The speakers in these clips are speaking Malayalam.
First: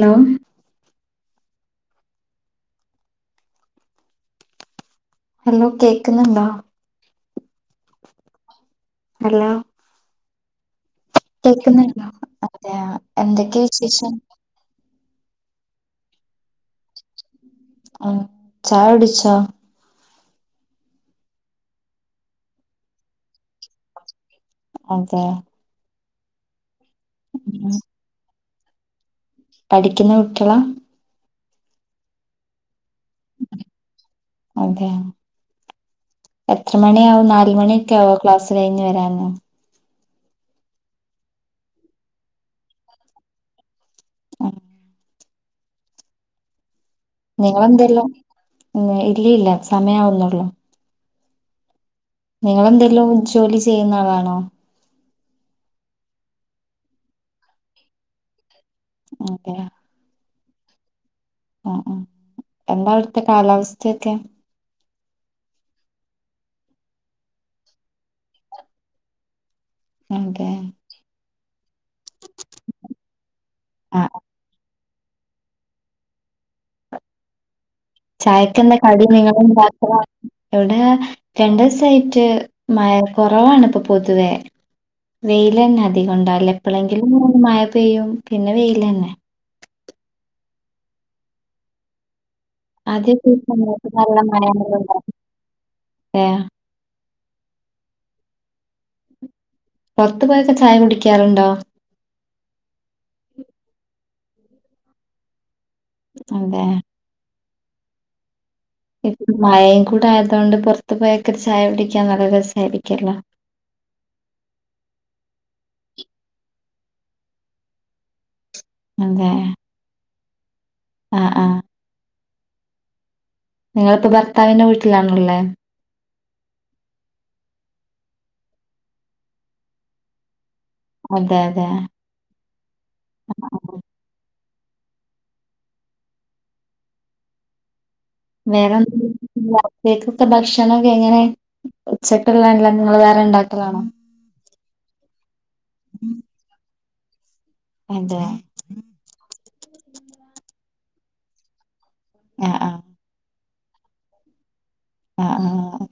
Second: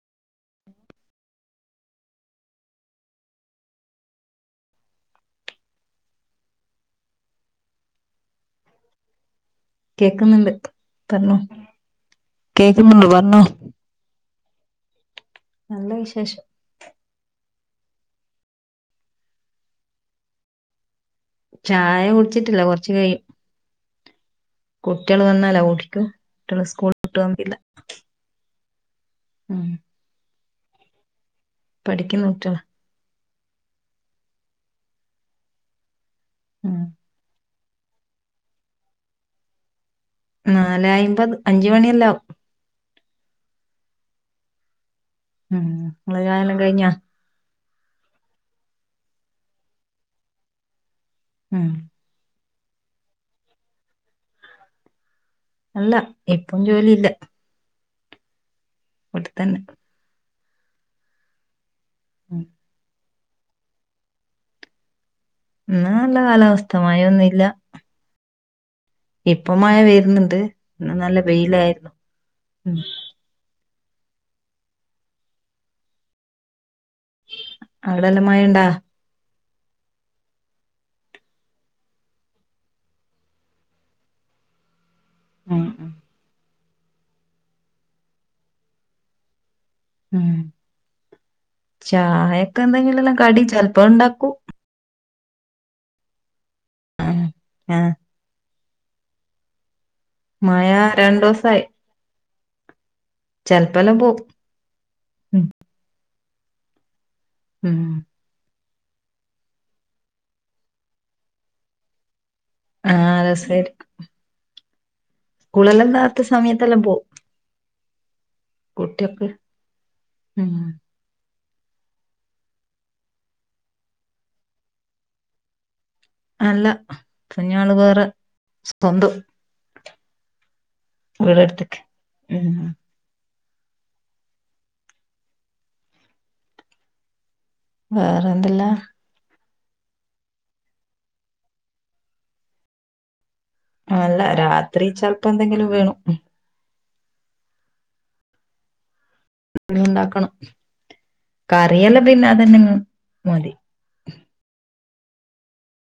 ഹലോ ഹലോ കേക്കുന്നുണ്ടാ ഹലോ കേക്കുന്നുണ്ട് പറഞ്ഞോ കേക്കുന്നുണ്ടോ അതെയ കേക്കുന്നുണ്ട് പറഞ്ഞോ എന്തൊക്കെയെ വിശേഷം നല്ല വിശേഷം ആ ചായ കുടിച്ചോ ചായ കുടിച്ചിട്ടില്ല കൊറച്ച് കഴിയും കുട്ടികൾ അതെ വന്നാല ഓട്ടിക്കും കുട്ടികള് സ്കൂളി വിട്ട് വന്നില്ല ഉം ഉം പഠിക്കുന്ന കുട്ടി കളാ പഠിക്കുന്ന കുട്ടികളാ അതെ എത്ര ഉം മണിയാവും നാല് മണി ലേറ്റ് ആവോ ക്ലാസ് കഴിഞ്ഞ് വരാന് നാലയ്മ്പത് അഞ്ച്മണിയല്ലാവും [inaudible] ഉം നിങ്ങള ചായെല്ലാം കഴിഞ്ഞ [unintelligible] ഇല്ലല്ല സമയവുന്നുള്ളു ഉം നിങ്ങളെന്തെലും ജോലി ചെയ്യുന്ന ആളാണോ അല്ല ഇപ്പം ജോലിയില്ല അതെ ഇവിടത്തന്നെ ആ ഉ എന്താ ഇ കാലാവസ്ഥയൊക്കെ ഉ നല്ല കാലാവസ്ഥ മഴ ഒൊന്നല്ല എപ്പ് അപ്പമായ വരുന്നുണ്ട് അതെ നല്ല വെയിലായിരുന്നു ഉ ആഹ ഉ ചായക്കുന്ന കടി നിങ്ങ എവിടെ രണ്ട ദിവസായിട്ട് മഴ കുറവാാണ് ഇപ്പൊ പൊതുവേ ഉം വെയിലൻ ഉം നദി കൊൊണ്ടാല ഇപ്പോളെങ്കിലും മഴമായ പെയ്യും പിന്നെ വെയിലന്നെ ഉ ചാ കണ്ടു കഴിഞ്ഞെല്ലാം കടി ചിലപ്പോ ഉണ്ടാക്കും. ആ ആ പുറത്തുപോയെക്കെ മഴ ചായ കുടിക്കാറുണ്ടോ? ചെലപലെല്ലാം പോവും. അതെ ഉം ഇ മഴയും കൂടെ ആയതുകൊണ്ട് പുറത്ത് പോയൊക്കെ ചായ കുടിക്കാൻ നല്ല രസ ആഹ് [unintelligible] കുളിലെന്താത്ത സമയത്തെല്ലാം പോവും. കുട്ടിയോക്ക് അതെ ഉം ആ ഹാ നിങ്ങളിപ്പോ ഭർത്താവിന്റെ വീട്ടിലാണല്ലേ? അല്ല കുഞ്ഞള് വേറെ സ്വന്തം അതെ അതെ വേരെടുത്തേക്ക്. ഉം. വേറെന്തല്ലാ? ത്തേക്ക് ഭക്ഷണമൊക്കെ എങ്ങനെ ഉച്ചയ്ക്കുള്ളല്ല നിങ്ങൾ വേറെണ്ടാക്ക അല്ല രാ ത്രിച്ച ഇപ്പൊ എന്തെങ്കിലും വേണോ? അതെ ഉണ്ടാക്കണം. ക [unintelligible] പിന്നെ ആഹ് അതന്നെങ്ങ് ആഹ് മോന്തി. ആ ആ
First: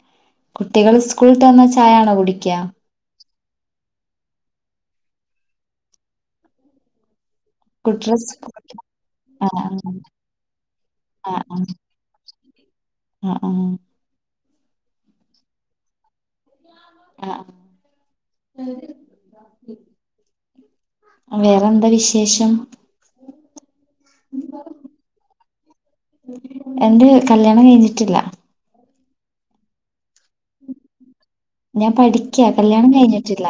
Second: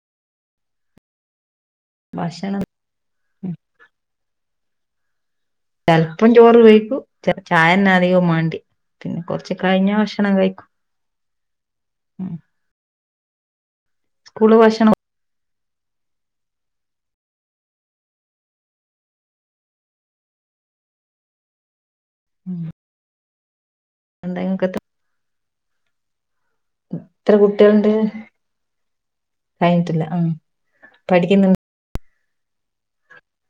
കുട്ടികൾ സ്കൂളിത ചായയാണോ കുടിക്ക? ഭക്ഷണം ചെലപ്പം ചോറ് വെയ്ക്കും. ചായന്നെ കുട്ടി അധികവും ഡ്രസ് വേണ്ടി പിന്നെ ആ കൊറച്ച് കഴിഞ്ഞ ഭക്ഷണം കഴിക്കും. ആ ആ ആ സ്കൂള് ഭക്ഷണം ആഹാ വേറെ എന്താ വിശ വിശേഷം? എന്തായും കെ എന്ത് കല്യാണം കുട്ടികളുണ്ട് കഴിഞ്ഞിട്ടില്ല കഴിഞ്ഞിട്ടില്ല ഉ ഞാൻ പഠി കല്യാണം കഴിഞ്ഞിട്ടില്ല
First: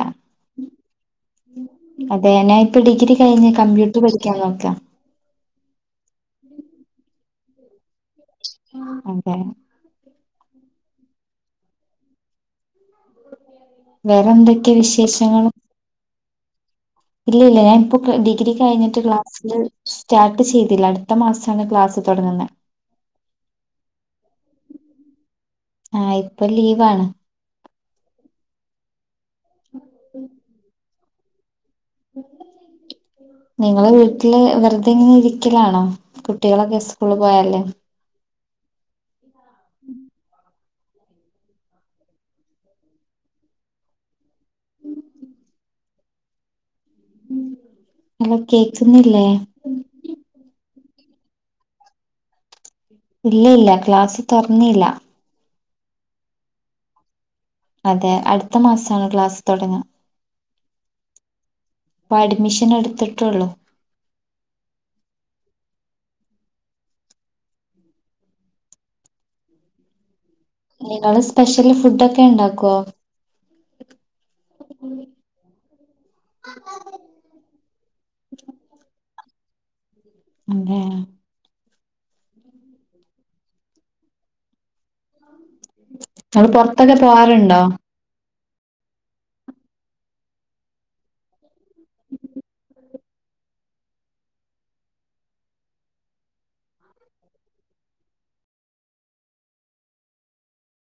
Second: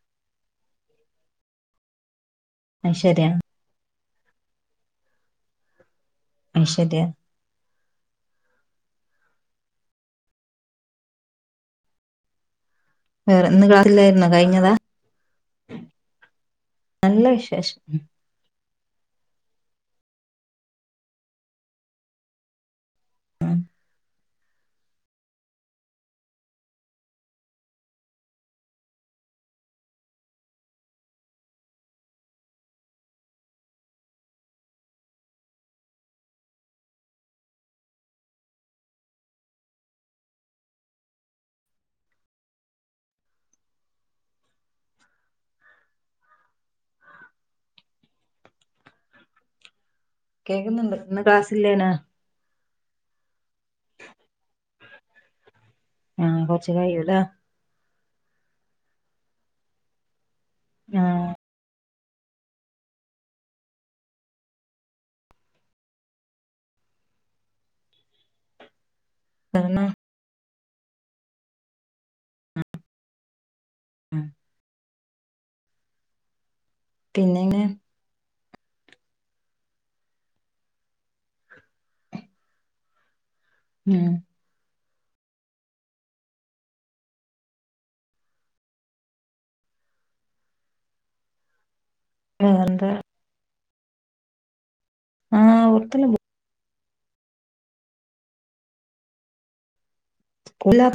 അതെഞാൻപ്പപ്പോ ഡിഗ്ര ഐശ്വര്യ കഴിഞ് കമ്പ്യൂട്ടർ പ ഓക്ക നോക്കാം ഐശ്വര്യ അതെ വേറെ ഇന്ന് ക്ലാസ്സില്ലായിരുന്നോ കഴിഞ്ഞതാ വേറെന്തൊക്കെ വിശേഷങ്ങളും നല്ല ഇല്ല ഇല്ല വിശേഷം ഞാനിപ്പൊ ഉം, ഡിഗ്രി കഴിഞ്ഞിട്ട് ക്ലാസ്ൽ സ്റ്റാർട്ട് ചെയ്തില്ല അടുത്ത മാസമാണ് ക്ലാസ്സ് തുടങ്ങുന്നത് ഉം. ആഹ ഇപ്പൊ ലീവാണ് നിങ്ങള് വീട്ടില് വെറുതെ ഇങ്ങനെ ഇരിക്കലാണോ കുട്ടികളൊക്കെ സ്കൂള പോയാലേ അല്ല കേക്ക്സ ഒന്നുംല്ലേ ഇ ക്ലാസ്ില്ലേന ഇല്ല ഇല്ല ക്ലാസ് തുറന്നല്ല ആഹ കൊറച്ച കഴൂല്ല അതെ അടുത്ത മാസമാണ് ക്ലാസ്സ് തുടങ്ങ ആഹ അപ്പൊ അഡ്മിഷൻ എടുത്തിട്ടുള്ളു കാരണ നിങ്ങള് സ്പെഷ്യൽ ഫുഡ ഒക്കെ ഉണ്ടാക്കുവോ ഉഹ ഉം പിന്നെങ്ങെ ഉ അതെ ഉം നമ്മള് പുൊറത്തൊക്കെ പോവാറുണ്ടോ മ എന്ത ആഹ് ഒർത്തല പോ ല്ല